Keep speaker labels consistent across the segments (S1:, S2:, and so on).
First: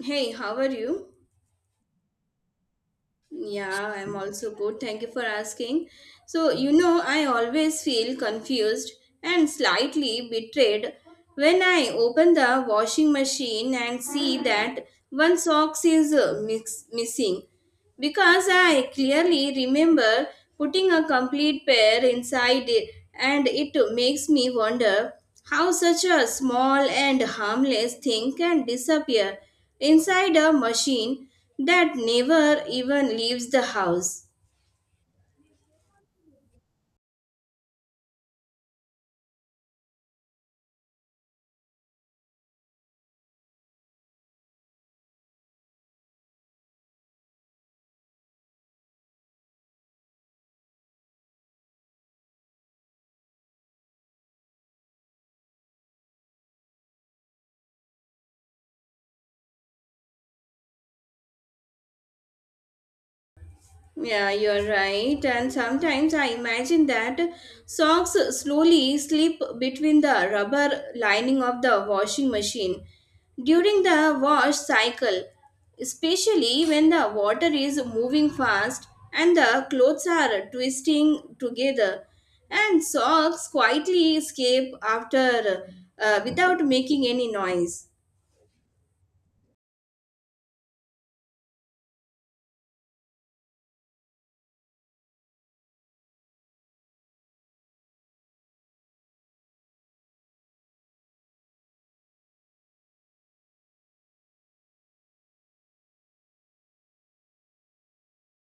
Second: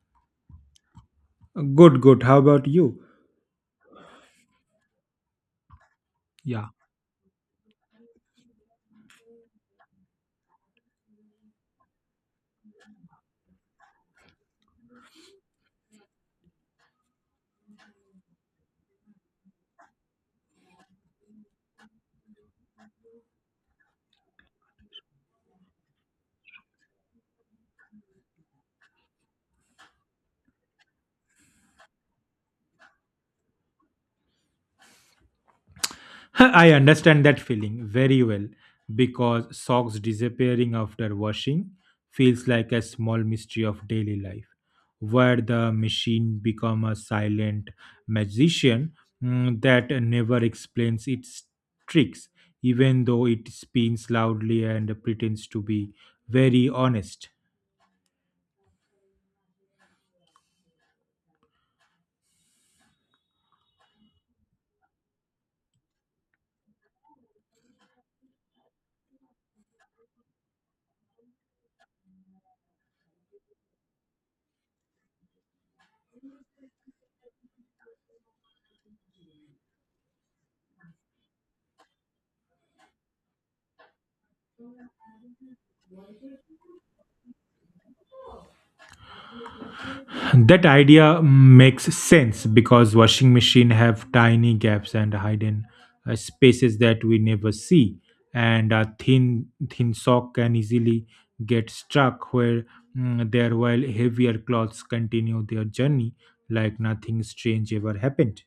S1: Hey, how are you?
S2: Good, good. How about you?
S1: Yeah, I'm also good. Thank you for asking. So,
S2: Yeah,
S1: you know, I always feel confused and slightly betrayed when I open the washing machine and see that one socks is missing because I clearly remember putting a complete pair inside it and it makes me wonder how such a small and harmless thing can disappear inside a machine that never even leaves the house.
S2: I understand that feeling very well because socks disappearing after washing feels like a small mystery of daily life where the machine become a silent magician that never explains its tricks even though it spins loudly and pretends to be very honest.
S1: Yeah, you're right. And sometimes I imagine that socks slowly slip between the rubber lining of the washing machine during the wash cycle, especially when the water is moving fast and the clothes are twisting together. And socks quietly escape after without making any noise.
S2: That idea makes sense because washing machine have tiny gaps and hidden spaces that we never see, and a thin sock can easily get stuck where there, while heavier cloths continue their journey like nothing strange ever happened.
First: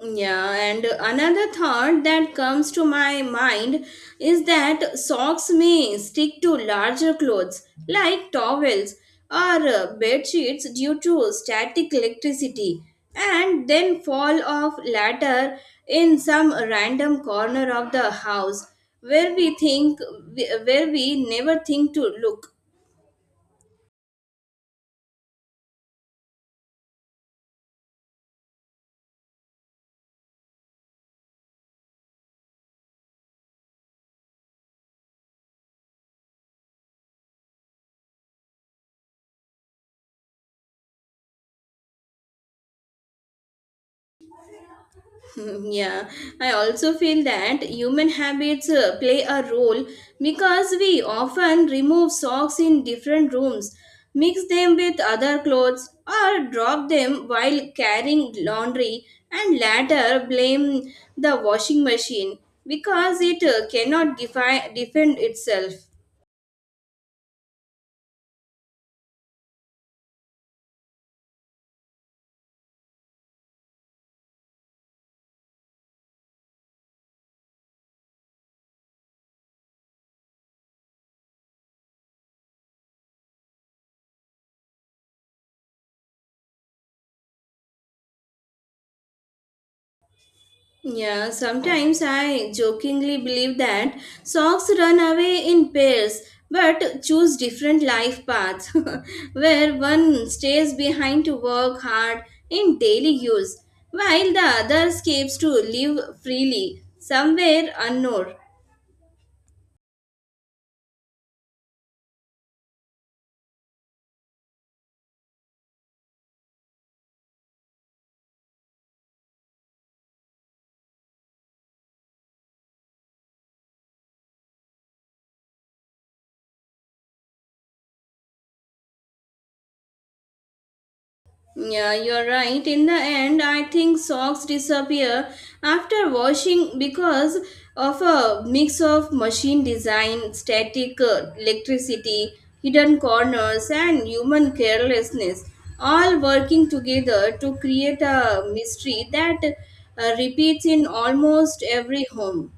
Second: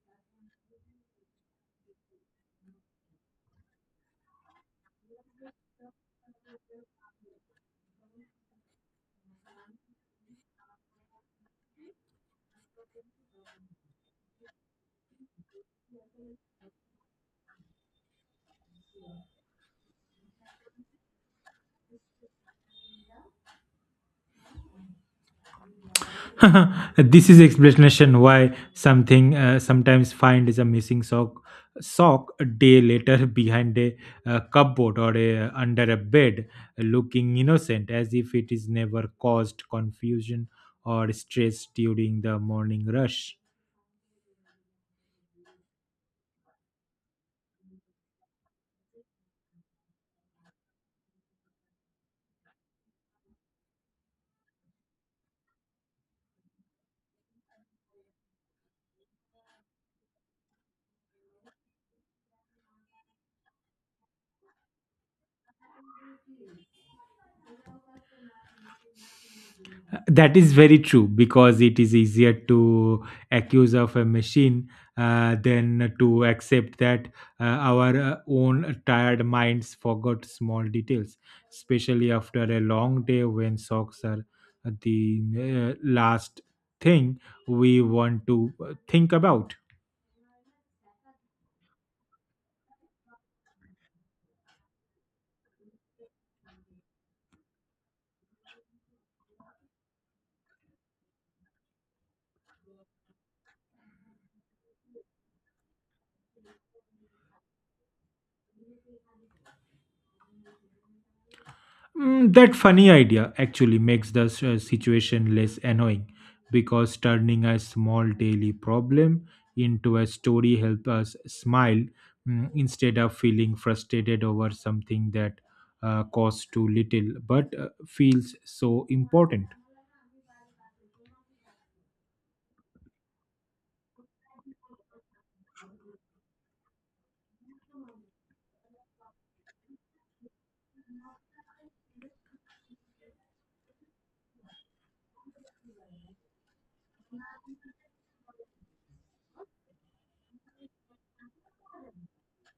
S1: Yeah, and another thought that comes to my mind is that socks may stick to larger clothes like towels or bed sheets due to static electricity and then fall off later in some random corner of the house where we think where we never think to look.
S2: This is explanation why something sometimes find is a missing sock a day later behind a, cupboard or a, under a bed looking innocent as if it is never caused confusion or stress during the morning rush.
S1: Yeah, I also feel that human habits play a role because we often remove socks in different rooms, mix them with other clothes, or drop them while carrying laundry, and later blame the washing machine because it cannot defi- defend itself.
S2: That is very true because it is easier to accuse of a machine, than to accept that our own tired minds forgot small details, especially after a long day when socks are the last thing we want to think about.
S1: Yeah, sometimes I jokingly believe that socks run away in pairs but choose different life paths where one stays behind to work hard in daily use while the other escapes to live freely somewhere unknown.
S2: That funny idea actually makes the situation less annoying because turning a small daily problem into a story helps us smile, instead of feeling frustrated over something that costs too little but feels so important.
S1: Yeah, you're right. In the end, I think socks disappear after washing because of a mix of machine design, static electricity, hidden corners, and human carelessness, all working together to create a mystery that repeats in almost every home.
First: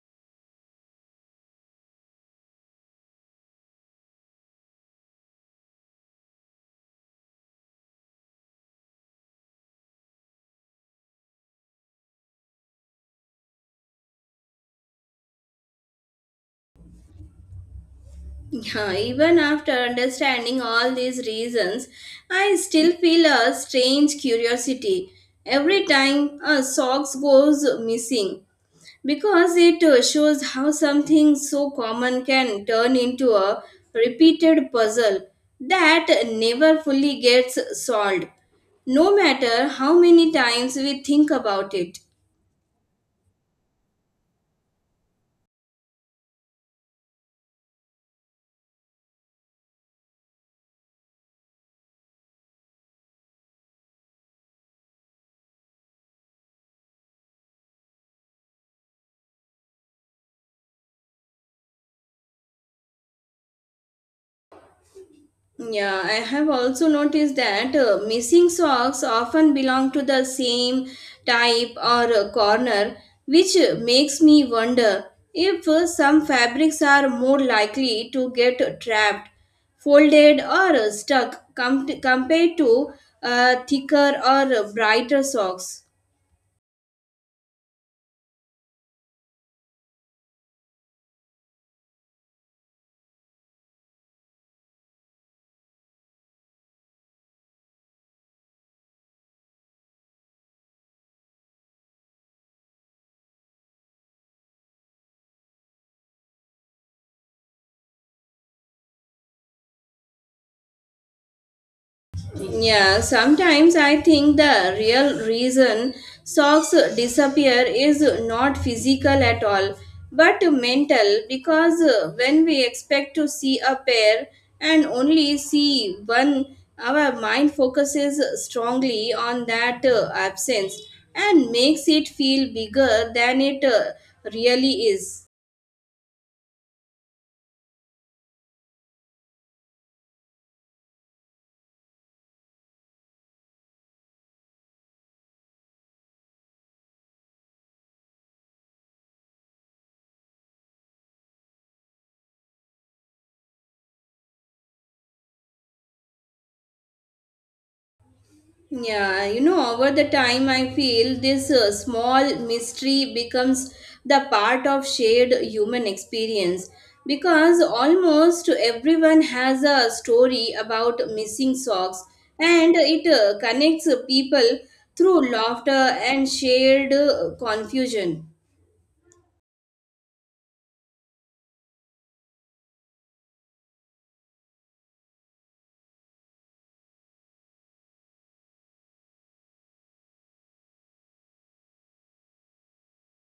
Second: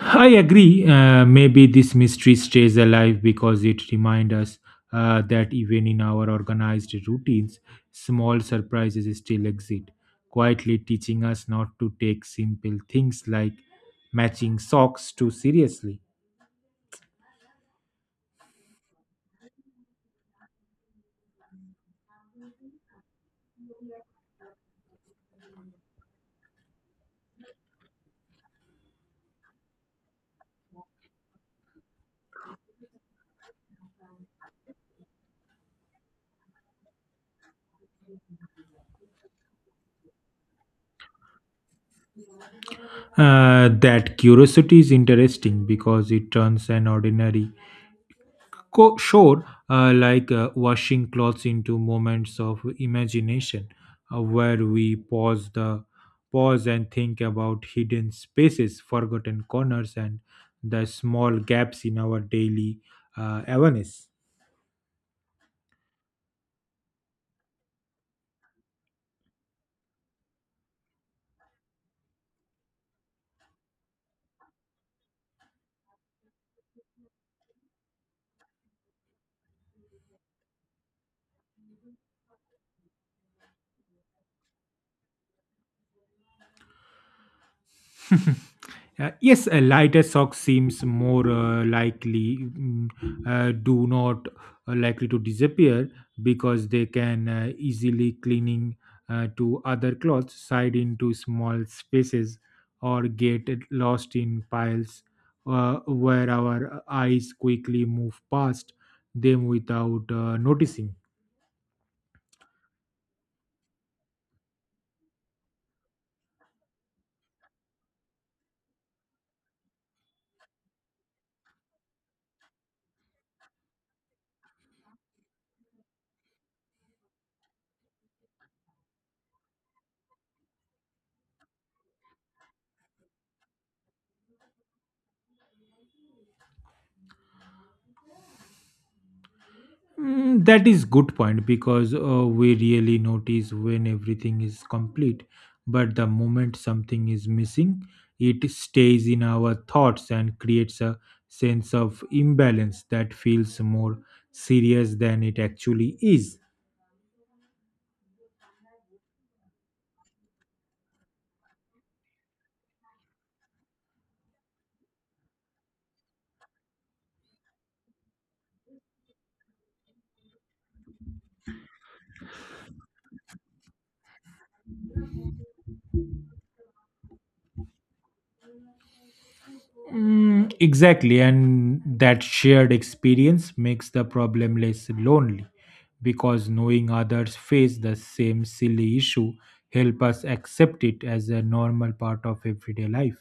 S2: I agree. Maybe this mystery stays alive because it reminds us that even in our organized routines, small surprises still exist, quietly teaching us not to take simple things like matching socks too seriously.
S1: Yeah, even after understanding all these reasons, I still feel a strange curiosity every time a socks goes missing because it shows how something so common can turn into a repeated puzzle that never fully gets solved, no matter how many times we think about it.
S2: That curiosity is interesting because it turns an ordinary shore, like washing clothes into moments of imagination, where we pause and think about hidden spaces, forgotten corners, and the small gaps in our daily awareness.
S1: Yeah, I have also noticed that missing socks often belong to the same type or corner, which makes me wonder if some fabrics are more likely to get trapped, folded, or compared to thicker or brighter socks.
S2: Yes, a lighter sock seems more likely mm, do not likely to disappear because they can easily cleaning to other clothes, side into small spaces, or get it lost in piles where our eyes quickly move past them without noticing.
S1: Yeah, sometimes I think the real reason socks disappear is not physical at all, but mental because when we expect to see a pair and only see one, our mind focuses strongly on that absence and makes it feel bigger than it really is.
S2: That is good point because we really notice when everything is complete, but the moment something is missing it stays in our thoughts and creates a sense of imbalance that feels more serious than it actually is.
S1: Yeah, you know, over the time, I feel this small mystery becomes the part of shared human experience because almost everyone has a story about missing socks and it connects people through laughter and shared confusion.
S2: Exactly, and that shared experience makes the problem less lonely because knowing others face the same silly issue help us accept it as a normal part of everyday life.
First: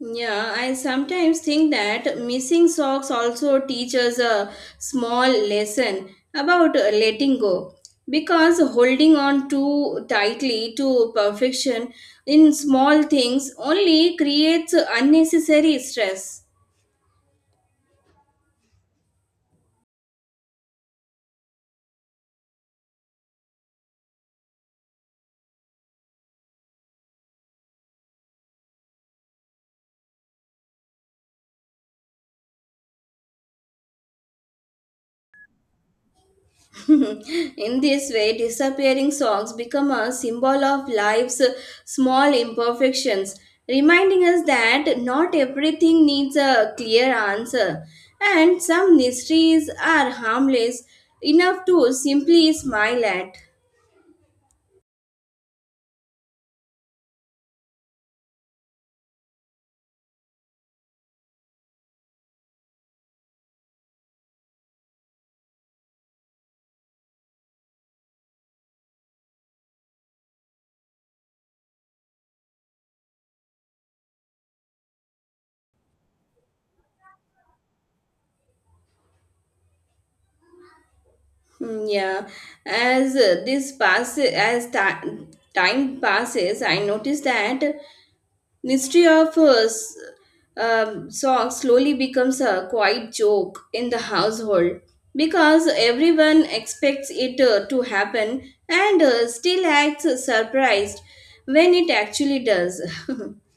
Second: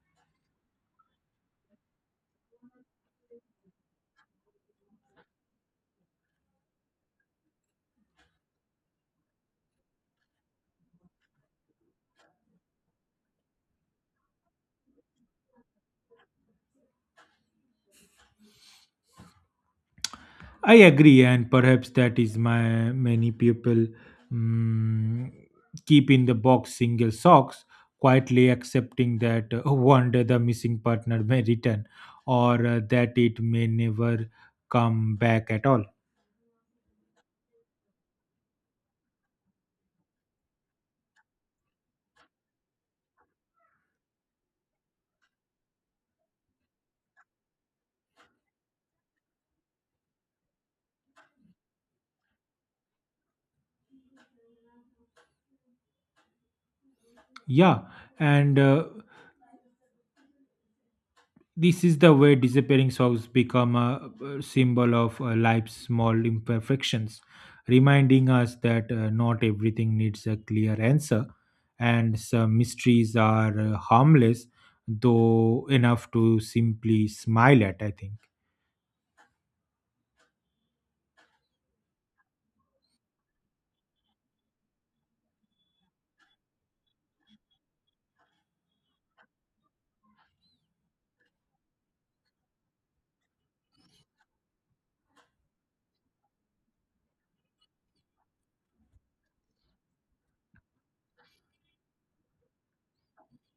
S1: Yeah, I sometimes think that missing socks also teach us a small lesson about letting go, because holding on too tightly to perfection in small things only creates unnecessary stress.
S2: I agree, and perhaps that is my many people mm keep in the box single socks, quietly accepting that one day the missing partner may return, or that it may never come back at all.
S1: In this way, disappearing songs become a symbol of life's small imperfections, reminding us that not everything needs a clear answer, and some mysteries are harmless enough to simply smile at.
S2: Yeah, and this is the way disappearing songs become a symbol of life's small imperfections, reminding us that not everything needs a clear answer, and some mysteries are harmless, though enough to simply smile at, I think.
S1: Hmm, yeah, as time passes, I notice that mystery of s- song slowly becomes a quiet joke in the household because everyone expects it to happen and still acts surprised when it actually does.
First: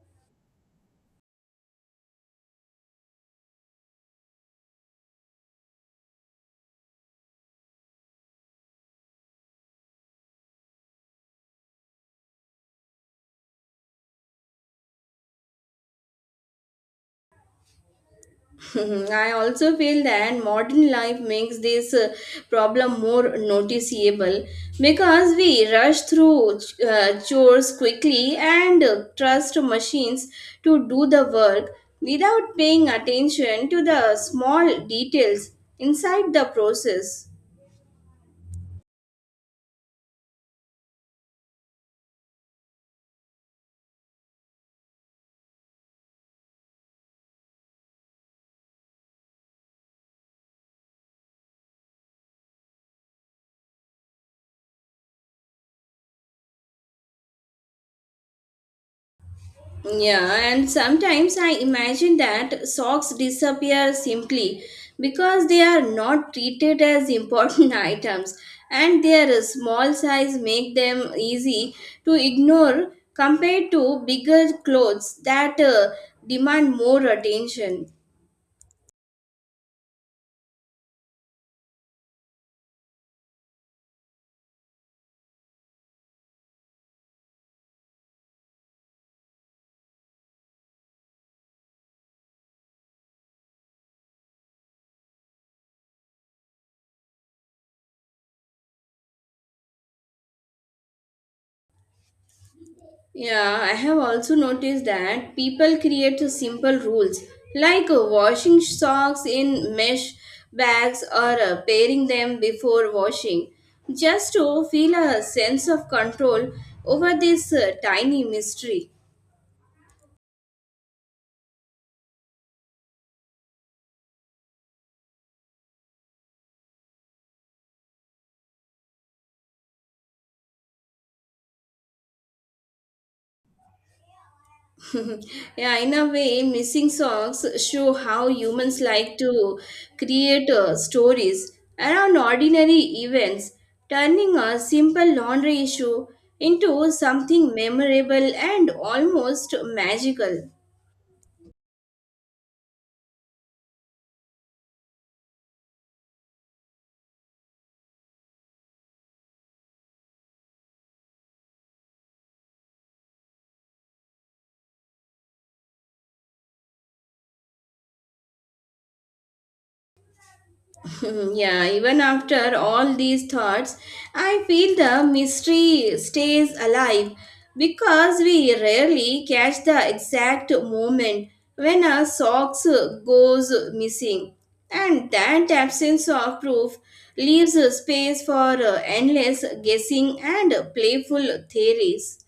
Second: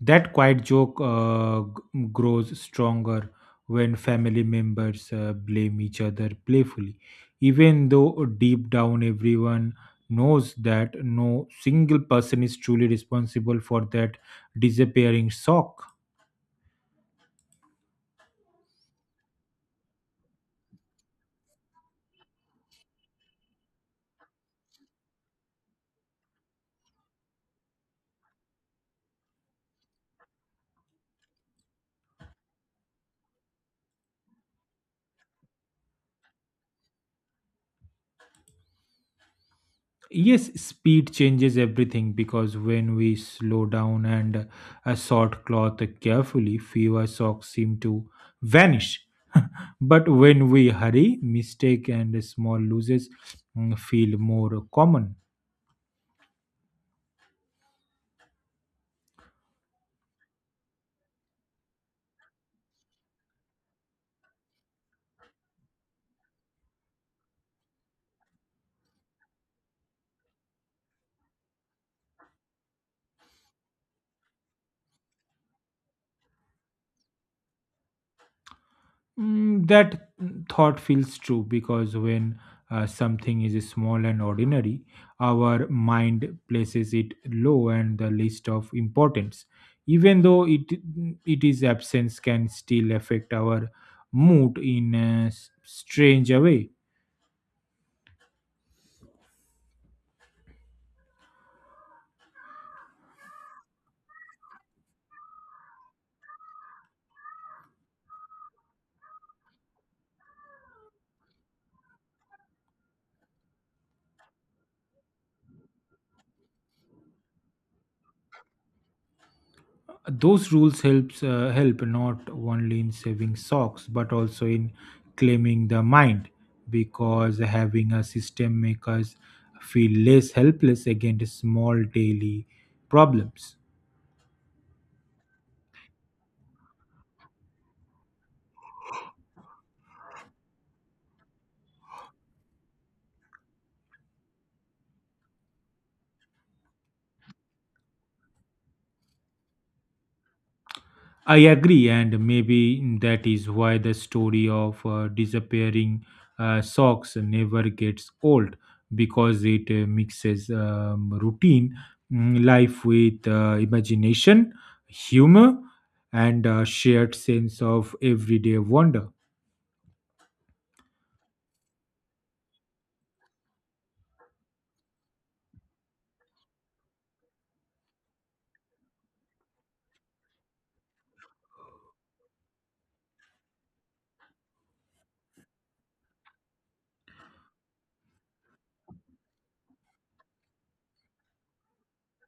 S2: That quiet joke grows stronger when family members blame each other playfully, even though deep down everyone knows that no single person is truly responsible for that disappearing sock.
S1: I also feel that modern life makes this problem more noticeable because we rush through chores quickly and trust machines to do the work without paying attention to the small details inside the process.
S2: Yes, speed changes everything because when we slow down and sort cloth carefully, fewer socks seem to vanish. But when we hurry, mistake and small losses, feel more common.
S1: Yeah, and sometimes I imagine that socks disappear simply because they are not treated as important items and their small size make them easy to ignore compared to bigger clothes that demand more attention.
S2: That thought feels true because when something is small and ordinary, our mind places it low and the list of importance. Even though it is absence can still affect our mood in a strange way.
S1: Yeah, I have also noticed that people create simple rules like washing socks in mesh bags or pairing them before washing just to feel a sense of control over this tiny mystery.
S2: Those rules helps help not only in saving socks but also in claiming the mind because having a system makes us feel less helpless against small daily problems.
S1: Yeah, in a way, missing songs show how humans like to create stories around ordinary events, turning a simple laundry issue into something memorable and almost magical.
S2: I agree, and maybe that is why the story of disappearing socks never gets old because it mixes routine, life with imagination, humor, and a shared sense of everyday wonder.
S1: Hmm, yeah, even after all these thoughts, I feel the mystery stays alive because we rarely catch the exact moment when a socks goes missing. And that absence of proof leaves space for endless guessing and playful theories.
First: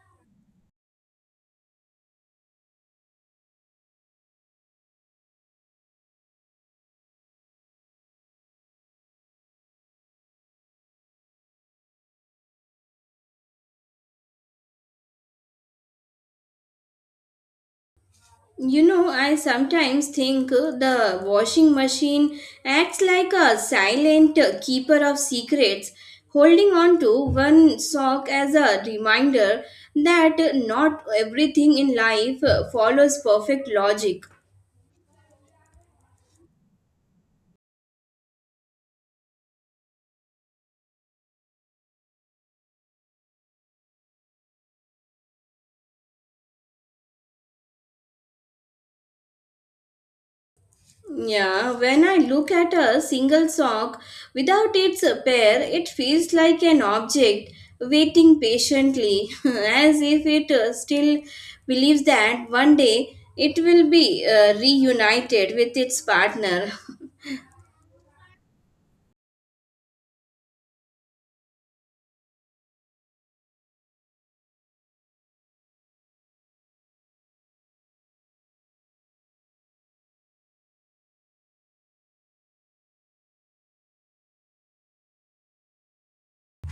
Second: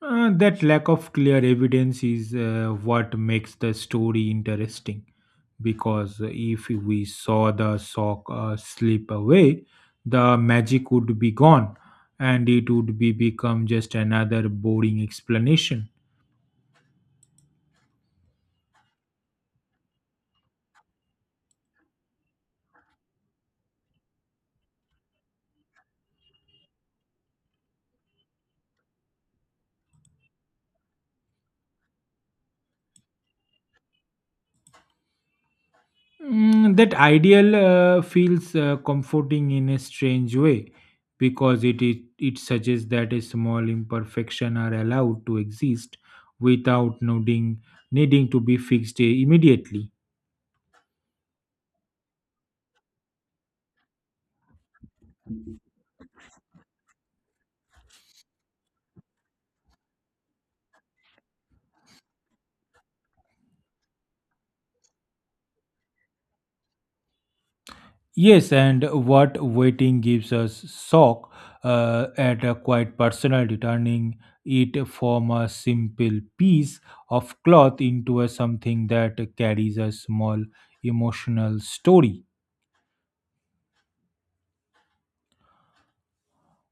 S2: That lack of clear evidence is what makes the story interesting because if we saw the sock slip away, the magic would be gone and it would be become just another boring explanation.
S1: You know, I sometimes think the washing machine acts like a silent keeper of secrets, holding on to one sock as a reminder that not everything in life follows perfect logic.
S2: That ideal feels comforting in a strange way because it suggests that a small imperfection are allowed to exist without needing to be fixed immediately.
S1: Yeah, when I look at a single sock without its pair, it feels like an object waiting patiently, as if it still believes that one day it will be reunited with its partner.
S2: Yes, and what waiting gives us shock at a quite personal turning it from a simple piece of cloth into a something that carries a small emotional story.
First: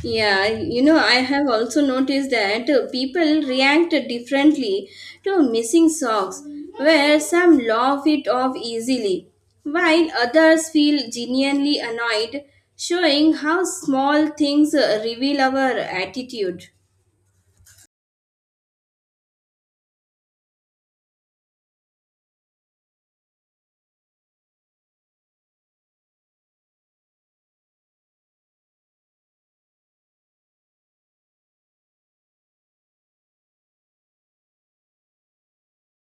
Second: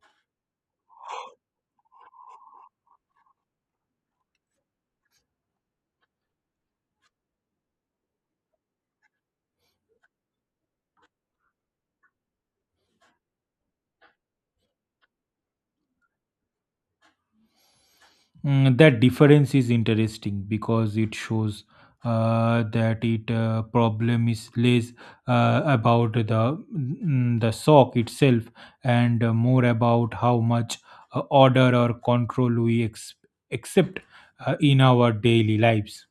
S1: Yeah, you know, I have also noticed that people react differently to missing socks, where some laugh it off easily, while others feel genuinely annoyed, showing how small things reveal our attitude.
S2: That difference is interesting because it shows that it problem is less about the the sock itself and more about how much order or control we accept in our daily lives.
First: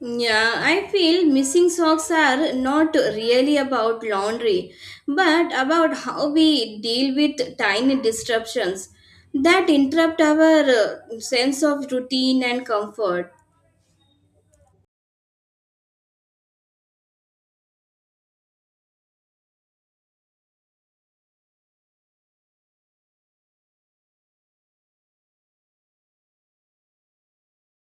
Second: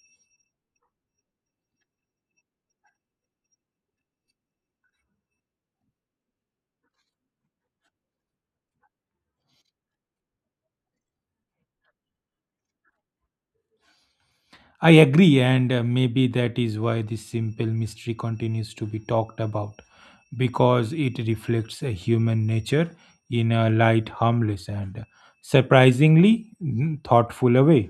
S1: Yeah, I feel missing socks are not really about laundry, but about how we deal with tiny disruptions that interrupt our sense of routine and comfort.
S2: I agree, and maybe that is why this simple mystery continues to be talked about because it reflects a human nature in a light, harmless, and surprisingly thoughtful a way.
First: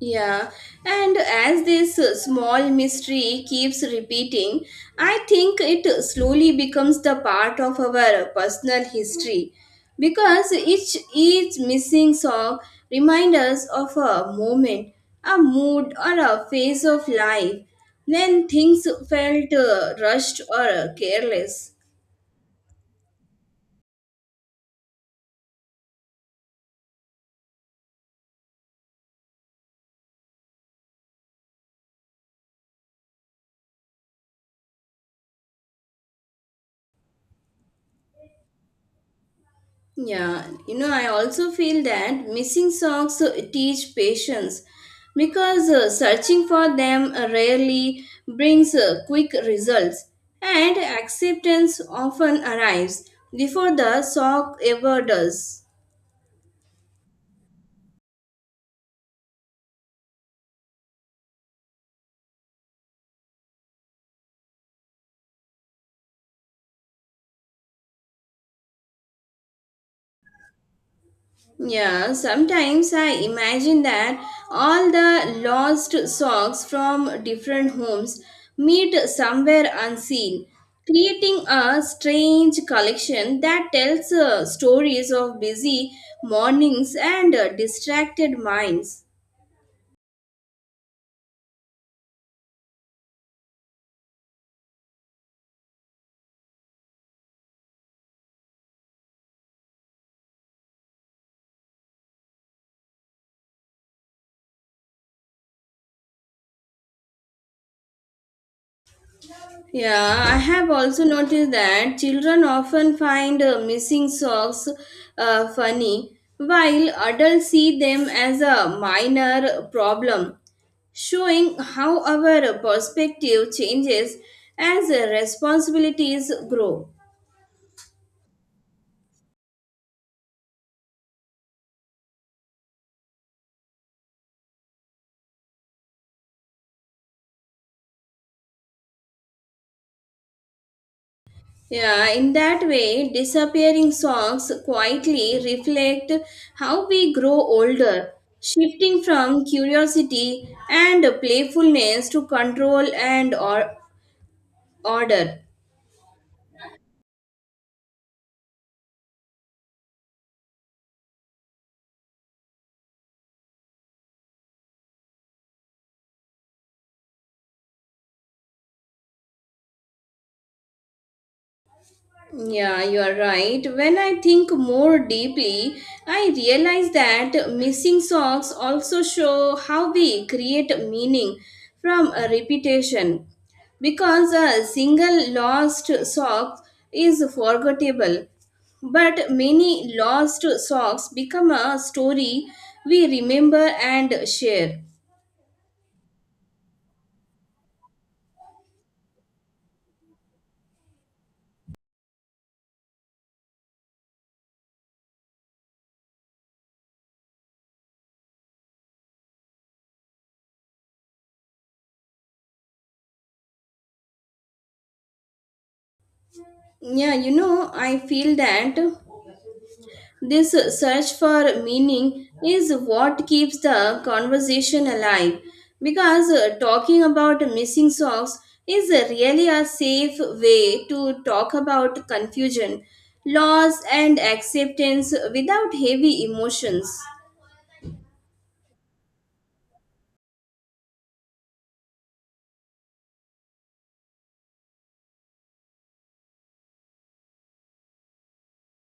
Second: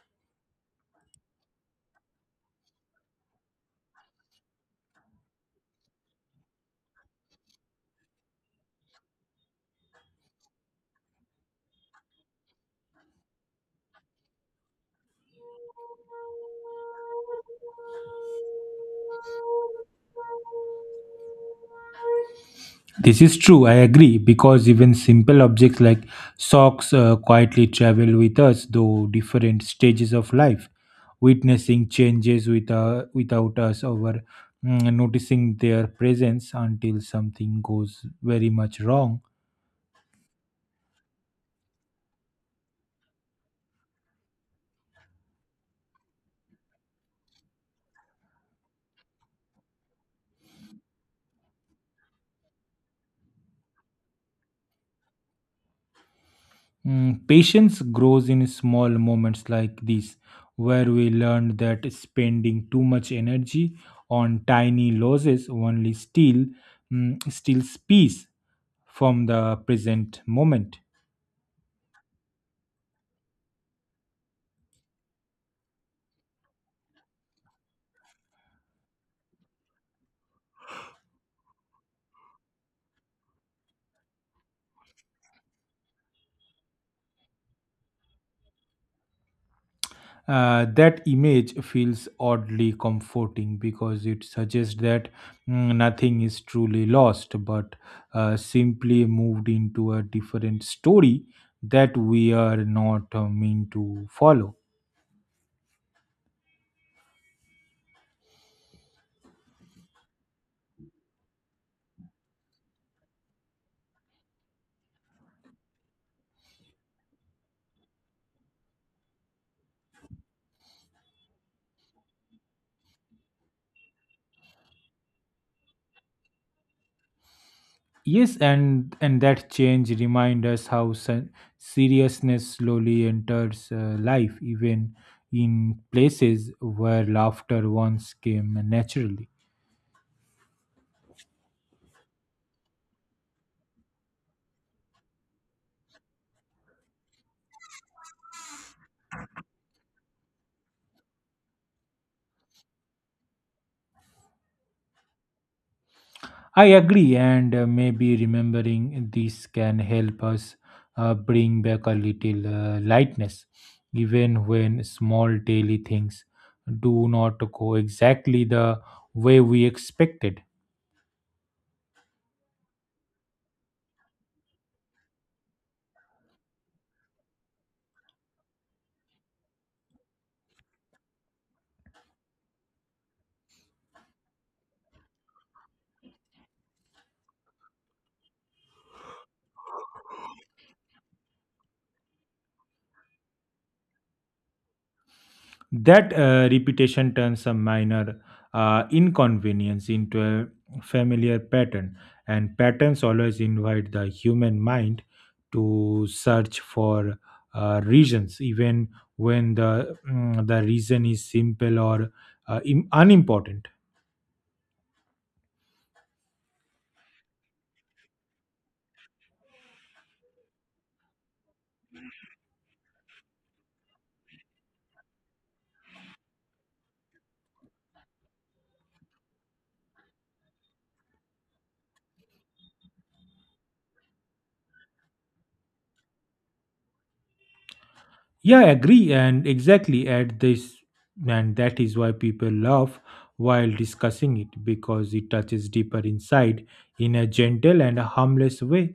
S1: Yeah, and as this small mystery keeps repeating, I think it slowly becomes the part of our personal history because each missing song reminds us of a moment, a mood, or a phase of life when things felt rushed or careless.
S2: This is true, I agree, because even simple objects like socks quietly travel with us through different stages of life, witnessing changes with, without us over, noticing their presence until something goes very much wrong.
S1: Yeah, you know, I also feel that missing songs teach patience because searching for them rarely brings quick results, and acceptance often arrives before the song ever does.
S2: Patience grows in small moments like these, where we learn that spending too much energy on tiny losses only steals peace from the present moment.
S1: Yeah, sometimes I imagine that all the lost socks from different homes meet somewhere unseen, creating a strange collection that tells stories of busy mornings and distracted minds.
S2: That image feels oddly comforting because it suggests that, nothing is truly lost but simply moved into a different story that we are not meant to follow.
S1: Yeah, I have also noticed that children often find missing socks funny, while adults see them as a minor problem, showing how our perspective changes as responsibilities grow.
S2: Yes, and that change reminds us how seriousness slowly enters life, even in places where laughter once came naturally.
S1: Yeah, in that way, disappearing socks quietly reflect how we grow older, shifting from curiosity and playfulness to control and or order.
S2: I agree, and maybe remembering this can help us bring back a little lightness, even when small daily things do not go exactly the way we expected.
S1: Yeah, you are right. When I think more deeply, I realize that missing socks also show how we create meaning from a repetition, because a single lost sock is forgettable, but many lost socks become a story we remember and share.
S2: That repetition turns a minor inconvenience into a familiar pattern, and patterns always invite the human mind to search for reasons, even when the reason is simple or unimportant.
S1: Yeah, you know, I feel that this search for meaning is what keeps the conversation alive because talking about missing socks is really a safe way to talk about confusion, loss, and acceptance without heavy emotions.
S2: Yeah, I agree, and exactly at this, and that is why people laugh while discussing it because it touches deeper inside in a gentle and a harmless way.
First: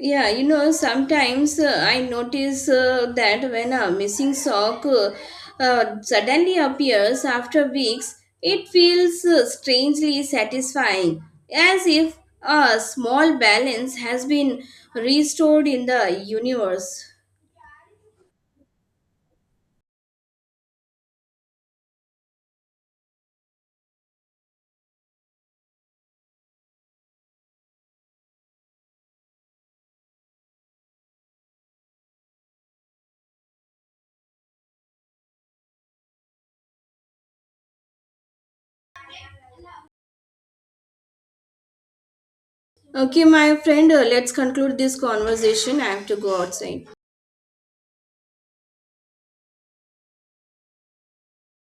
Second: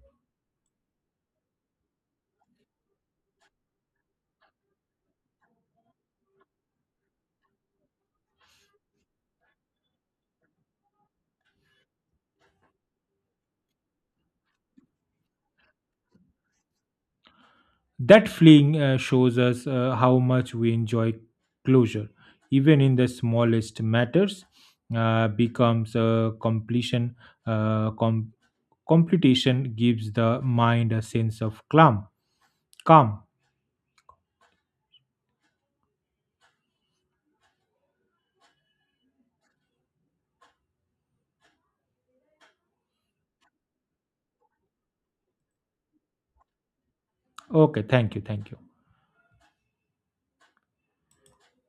S1: Yeah, you know, sometimes I notice that when a missing sock suddenly appears after weeks, it feels strangely satisfying, as if a small balance has been restored in the universe.
S2: That fleeing shows us how much we enjoy closure, even in the smallest matters, becomes a completion. Uh, com- completion gives the mind a sense of calm. Calm.
S1: Okay, my friend, let's conclude this conversation. I have to go outside.
S2: Okay. Thank you. Thank you.